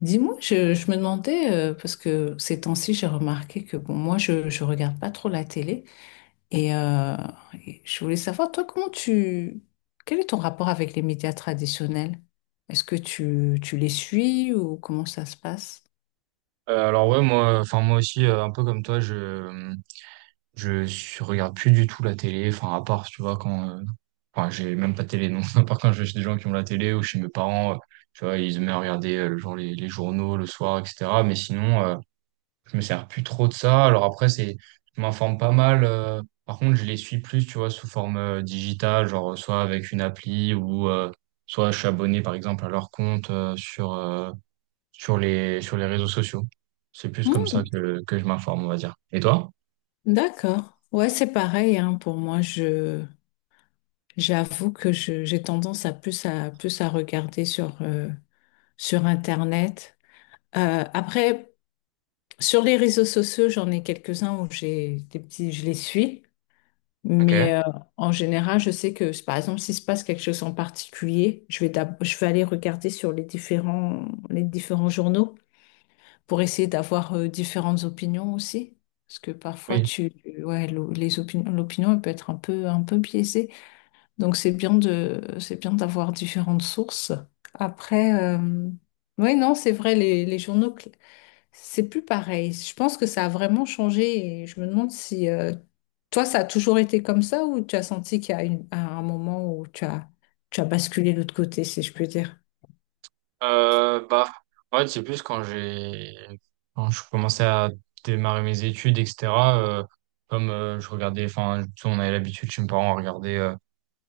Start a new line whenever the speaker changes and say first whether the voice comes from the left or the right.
left: Dis-moi, je me demandais, parce que ces temps-ci, j'ai remarqué que bon, moi, je regarde pas trop la télé. Et, euh, et je voulais savoir, toi, comment tu... Quel est ton rapport avec les médias traditionnels? Est-ce que tu les suis ou comment ça se passe?
right: Alors ouais moi enfin moi aussi un peu comme toi je regarde plus du tout la télé, enfin à part tu vois quand j'ai même pas de télé, non. À part quand je vais chez des gens qui ont la télé ou chez mes parents, tu vois, ils aimaient regarder le les journaux le soir, etc. Mais sinon, je me sers plus trop de ça. Alors après, c'est je m'informe pas mal. Par contre, je les suis plus, tu vois, sous forme digitale, genre soit avec une appli ou soit je suis abonné par exemple à leur compte sur sur les réseaux sociaux. C'est plus comme
left: Hmm,
right: ça que je m'informe, on va dire. Et toi?
left: d'accord. Ouais, c'est pareil, hein, pour moi, je, j'avoue que je, j'ai tendance à plus à regarder sur Internet. Après... Sur les réseaux sociaux, j'en ai quelques-uns où j'ai des petits, je les suis,
right: Ok,
left: mais en général, je sais que par exemple, s'il se passe quelque chose en particulier, je vais aller regarder sur les différents journaux pour essayer d'avoir différentes opinions aussi, parce que parfois
right: oui.
left: ouais, les opinions l'opinion elle peut être un peu biaisée, donc c'est bien d'avoir différentes sources. Après, oui, non, c'est vrai, les journaux. C'est plus pareil. Je pense que ça a vraiment changé et je me demande si toi, ça a toujours été comme ça ou tu as senti qu'il y a à un moment où tu as basculé de l'autre côté, si je peux dire.
right: Euh, bah, En fait, c'est plus quand je commençais à démarrer mes études, etc. euh, Comme je regardais, enfin, tu sais, on avait l'habitude chez mes parents à regarder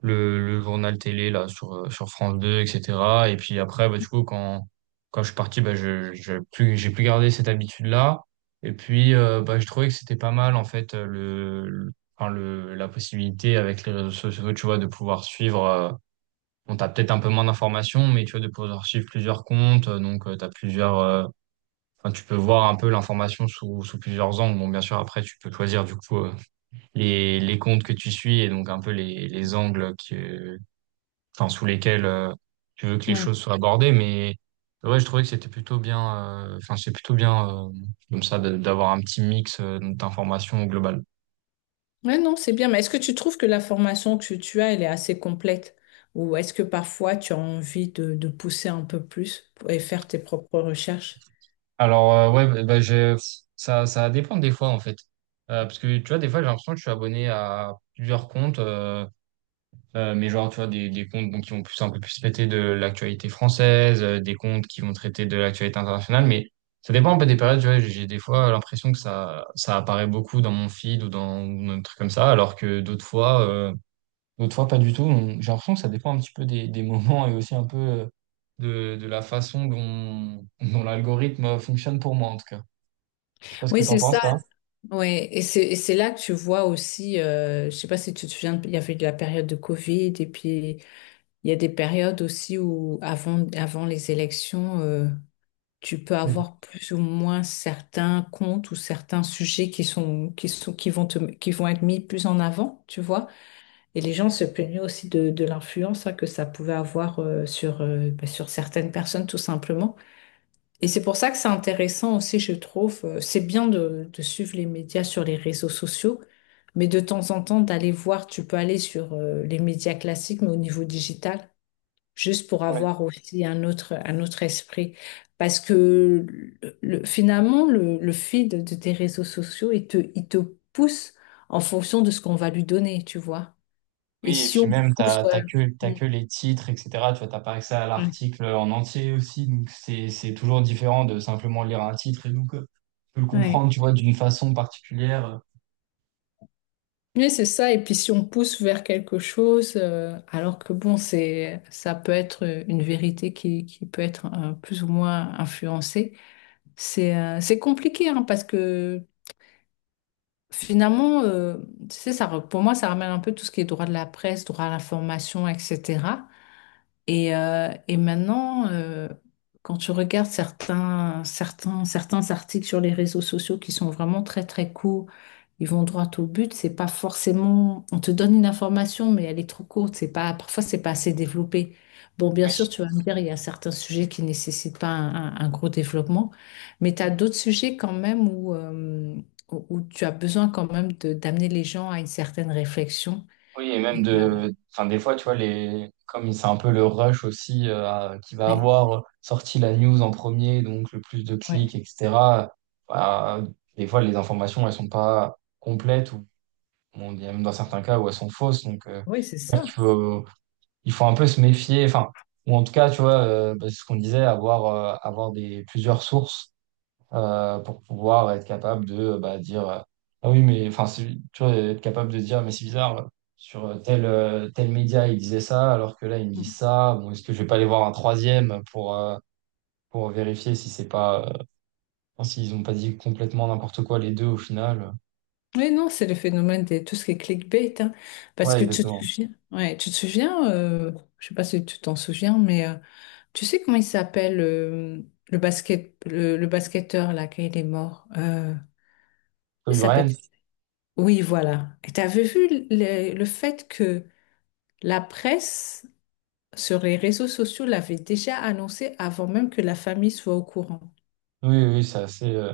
right: le journal télé là sur France 2, etc. Et puis après, bah, du coup, quand je suis parti, bah je j'ai plus gardé cette habitude là et puis bah, je trouvais que c'était pas mal en fait, le- enfin le la possibilité avec les réseaux sociaux, tu vois, de pouvoir suivre, bon, t'as peut-être un peu moins d'informations, mais tu vois, de pouvoir suivre plusieurs comptes, t'as plusieurs tu peux voir un peu l'information sous plusieurs angles. Bon, bien sûr, après tu peux choisir du coup les comptes que tu suis, et donc un peu les angles que enfin sous lesquels tu veux que les
left: Ouais.
right: choses soient abordées. Mais ouais, je trouvais que c'était plutôt bien, enfin c'est plutôt bien comme ça d'avoir un petit mix d'informations globales.
left: Ouais, non, c'est bien. Mais est-ce que tu trouves que la formation que tu as, elle est assez complète? Ou est-ce que parfois tu as envie de pousser un peu plus et faire tes propres recherches?
right: Alors euh, ouais, bah, bah, j'ai- Ça, ça va dépendre des fois en fait. Parce que tu vois, des fois, j'ai l'impression que je suis abonné à plusieurs comptes. Mais genre, tu vois, des comptes, bon, qui vont un peu plus traiter de l'actualité française, des comptes qui vont traiter de l'actualité internationale. Mais ça dépend un peu des périodes, tu vois, j'ai des fois l'impression que ça apparaît beaucoup dans mon feed ou ou dans des trucs comme ça, alors que d'autres fois pas du tout. Donc j'ai l'impression que ça dépend un petit peu des moments et aussi un peu de la façon dont l'algorithme fonctionne, pour moi en tout cas. Je sais pas ce que
left: Oui,
right: t'en
left: c'est
right: penses,
left: ça.
right: toi.
left: Ouais, et c'est là que tu vois aussi, je sais pas si tu te souviens, il y avait de la période de Covid et puis il y a des périodes aussi où, avant les élections, tu peux
right: Oui.
left: avoir plus ou moins certains comptes ou certains sujets qui vont qui vont être mis plus en avant, tu vois. Et les gens se plaignaient aussi de l'influence, hein, que ça pouvait avoir, sur, bah, sur certaines personnes, tout simplement. Et c'est pour ça que c'est intéressant aussi, je trouve. C'est bien de suivre les médias sur les réseaux sociaux. Mais de temps en temps, d'aller voir, tu peux aller sur les médias classiques, mais au niveau digital juste pour avoir aussi un autre esprit. Parce que finalement, le feed de tes réseaux sociaux, il te pousse en fonction de ce qu'on va lui donner, tu vois. Et
right: Oui, et
left: si
right: puis
left: on
right: même,
left: pousse... ouais.
right: t'as
left: Mm.
right: que les titres, etc. Tu vois, t'as pas accès à
left: Ouais.
right: l'article en entier aussi, donc c'est toujours différent de simplement lire un titre, et donc tu peux le
left: Ouais.
right: comprendre, tu vois, d'une façon particulière.
left: Mais c'est ça, et puis si on pousse vers quelque chose, alors que bon, c'est, ça peut être une vérité qui peut être plus ou moins influencée, c'est compliqué, hein, parce que finalement, tu sais, ça, pour moi, ça ramène un peu tout ce qui est droit de la presse, droit à l'information, etc. Et maintenant, quand tu regardes certains articles sur les réseaux sociaux qui sont vraiment très très courts, ils vont droit au but. C'est pas forcément, on te donne une information, mais elle est trop courte. C'est pas, parfois c'est pas assez développé. Bon, bien
right: Oui.
left: sûr, tu vas me dire, il y a certains sujets qui nécessitent pas un gros développement, mais tu as d'autres sujets quand même où, où tu as besoin quand même d'amener les gens à une certaine réflexion.
right: Oui, et même
left: Et, euh,
right: de, enfin, des fois, tu vois, les, comme c'est un peu le rush aussi, qui va
left: ouais.
right: avoir sorti la news en premier, donc le plus de
left: Ouais.
right: clics, etc. Bah, des fois les informations, elles sont pas complètes, ou bon, il y a même dans certains cas où elles sont fausses. Donc,
left: Oui, c'est
right: j'espère qu'il
left: ça.
right: faut il faut un peu se méfier, enfin, ou en tout cas, tu vois, bah, c'est ce qu'on disait, avoir plusieurs sources pour pouvoir être capable de, bah, dire, ah oui, mais enfin, c'est- tu vois, être capable de dire, mais c'est bizarre, sur tel média ils disaient ça, alors que là ils me disent ça. Bon, est-ce que je vais pas aller voir un troisième pour vérifier si c'est pas, s'ils ont pas dit complètement n'importe quoi les deux au final.
left: Oui, non, c'est le phénomène de tout ce qui est clickbait, hein. Parce
right: Ouais,
left: que tu te
right: exactement.
left: souviens, ouais, tu te souviens, je sais pas si tu t'en souviens, mais tu sais comment il s'appelle le basket, le basketteur là, quand il est mort, comment il
right: Oui,
left: s'appelle.
right: Brian,
left: Oui, voilà. Et t'avais vu le fait que la presse sur les réseaux sociaux l'avait déjà annoncé avant même que la famille soit au courant.
right: oui, oui, c'est assez.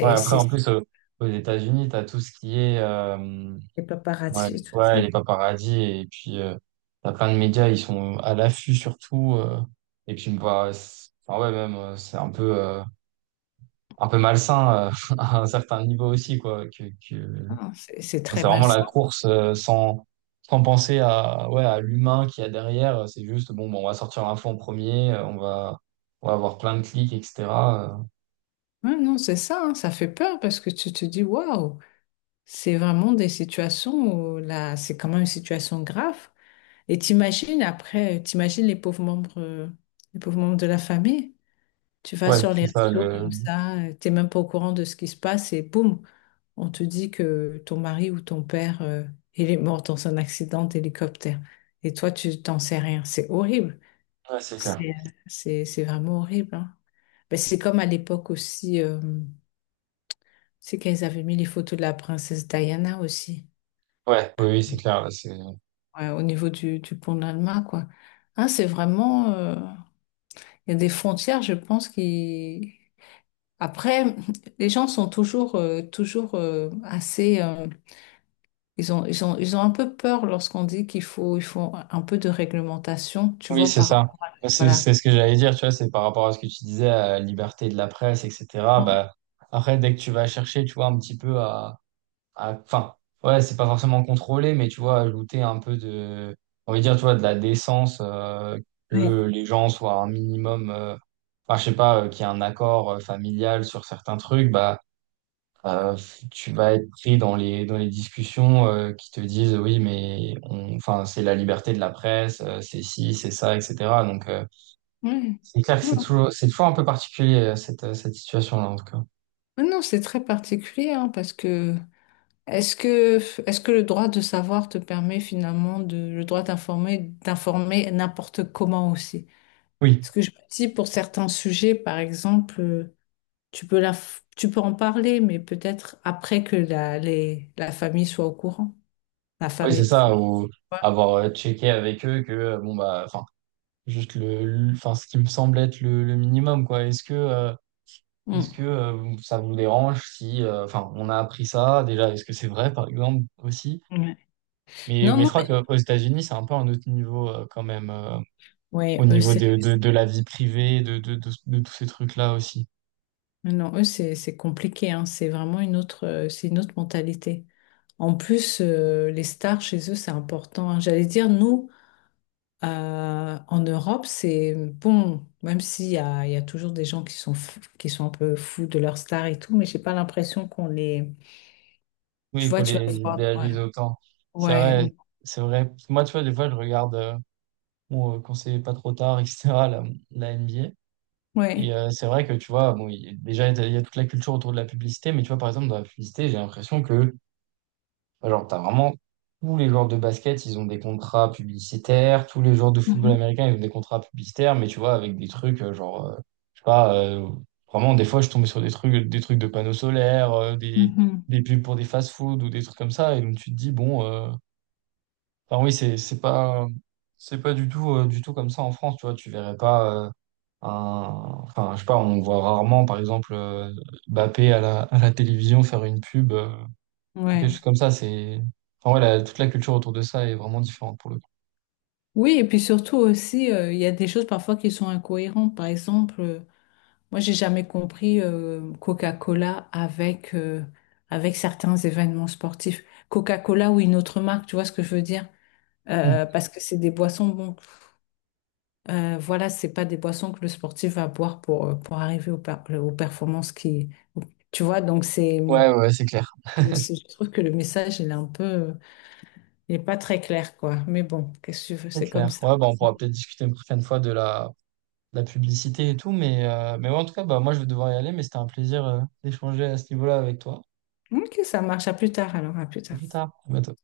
right: Ouais, après,
left: c'est,
right: en plus, aux États-Unis, tu as tout ce qui est.
left: les
right: Ouais,
left: paparazzi et tout
right: ouais,
left: ça.
right: les paparazzis, et puis t'as plein de médias, ils sont à l'affût surtout. Et puis bah, enfin ouais, même c'est un peu malsain à un certain niveau aussi quoi. Que...
left: Ah, c'est
right: enfin,
left: très
right: c'est
left: mal.
right: vraiment la course, sans penser à, ouais, à l'humain qu'il y a derrière. C'est juste bon, bon, on va sortir l'info en premier, on va avoir plein de clics, etc. euh.
left: Ouais, non, c'est ça, hein, ça fait peur parce que tu te dis, waouh, c'est vraiment des situations où là, c'est quand même une situation grave. Et t'imagines après, t'imagines les pauvres membres de la famille. Tu vas
right: Ouais,
left: sur les
right: c'est ça.
left: réseaux
right: Le,
left: comme ça, t'es même pas au courant de ce qui se passe et boum, on te dit que ton mari ou ton père, il est mort dans un accident d'hélicoptère. Et toi, tu t'en sais rien. C'est horrible.
right: ouais, c'est clair.
left: C'est vraiment horrible, hein. Ben, c'est comme à l'époque aussi. C'est qu'ils avaient mis les photos de la princesse Diana aussi,
right: Ouais, oui oui, c'est clair là, c'est,
left: ouais, au niveau du pont de l'Alma, quoi. Hein, c'est vraiment... il y a des frontières, je pense, qui... Après, les gens sont toujours assez... ils ont un peu peur lorsqu'on dit il faut un peu de réglementation, tu
right: oui
left: vois,
right: c'est
left: par...
right: ça. Bah, C'est
left: Voilà.
right: c'est ce que j'allais dire, tu vois, c'est par rapport à ce que tu disais, à la liberté de la presse, etc. Bah, après, dès que tu vas chercher, tu vois, un petit peu à, enfin, ouais, c'est pas forcément contrôlé, mais tu vois, ajouter un peu de, on va dire, tu vois, de la décence,
left: Ouais.
right: que les gens soient un minimum, enfin, je sais pas, qu'il y ait un accord familial sur certains trucs, bah, euh, tu vas être pris dans dans les discussions qui te disent oui, mais on, enfin, c'est la liberté de la presse, c'est ci, c'est ça, etc. Donc, euh,
left: Ouais.
right: c'est clair que
left: Non,
right: c'est c'est toujours un peu particulier, cette situation-là, en tout cas.
left: mais non, c'est très particulier, hein, parce que... Est-ce que, est-ce que le droit de savoir te permet finalement le droit d'informer, d'informer n'importe comment aussi?
right: Oui,
left: Parce que je me dis pour certains sujets, par exemple, tu peux la, tu peux en parler, mais peut-être après que la famille soit au courant, la
right: oui,
left: famille
right: c'est ça.
left: proche.
right: Ou
left: Tu
right: avoir checké avec eux que, bon, bah, enfin, juste enfin, ce qui me semble être le minimum, quoi. Est-ce que
left: vois.
right: ça vous dérange si, enfin, on a appris ça déjà, est-ce que c'est vrai, par exemple, aussi?
left: Mm. Ouais. Non,
right: Mais je
left: non,
right: crois
left: mais
right: qu'aux États-Unis, c'est un peu un autre niveau quand même, au
left: ouais,
right: niveau de la vie privée, de tous ces trucs-là aussi.
left: non, eux, c'est compliqué, hein. C'est vraiment une autre, c'est une autre mentalité. En plus, les stars chez eux, c'est important, hein. J'allais dire, nous, en Europe, c'est bon, même s'il y a, il y a toujours des gens qui sont, qui sont un peu fous de leur star et tout, mais j'ai pas l'impression qu'on les. Tu
right: Oui, qu'on
left: vois, tu vas
right: les
left: voir.
right: idéalise
left: Ouais,
right: autant. C'est
left: ouais,
right: vrai, c'est vrai. Moi, tu vois, des fois, je regarde bon, quand c'est pas trop tard, etc., la NBA. Et
left: ouais.
right: c'est vrai que, tu vois, bon, déjà, il y a toute la culture autour de la publicité. Mais tu vois, par exemple, dans la publicité, j'ai l'impression que, genre, t'as vraiment tous les joueurs de basket, ils ont des contrats publicitaires, tous les joueurs de football
left: Mhm,
right: américain, ils ont des contrats publicitaires. Mais tu vois, avec des trucs, je sais pas, vraiment, des fois, je tombais sur des trucs de panneaux solaires,
left: mhm,
right: des pubs pour des fast-food ou des trucs comme ça. Et donc tu te dis, bon, enfin oui, c'est pas du tout, du tout comme ça en France. Tu vois, tu verrais pas, enfin, je sais pas, on voit rarement, par exemple, Mbappé à à la télévision faire une pub, quelque
left: ouais.
right: chose comme ça. Enfin, ouais, toute la culture autour de ça est vraiment différente pour le coup.
left: Oui, et puis surtout aussi, il y a des choses parfois qui sont incohérentes. Par exemple, moi, j'ai jamais compris Coca-Cola avec, avec certains événements sportifs. Coca-Cola ou une autre marque, tu vois ce que je veux dire?
right: Hmm.
left: Parce que c'est des boissons, bon, voilà, c'est pas des boissons que le sportif va boire pour arriver aux performances qui... Tu vois, donc c'est...
right: Ouais, ouais, c'est clair.
left: Je trouve que le message, il est un peu... Il est pas très clair, quoi. Mais bon, qu'est-ce que tu veux,
right: C'est
left: c'est comme
right: clair.
left: ça.
right: Ouais, bah, on pourra peut-être discuter une prochaine fois de de la publicité et tout. Mais ouais, en tout cas, bah, moi, je vais devoir y aller. Mais c'était un plaisir, d'échanger à ce niveau-là avec toi.
left: Ok, ça marche. À plus tard, alors, à plus
right: À
left: tard.
right: plus tard. À bientôt.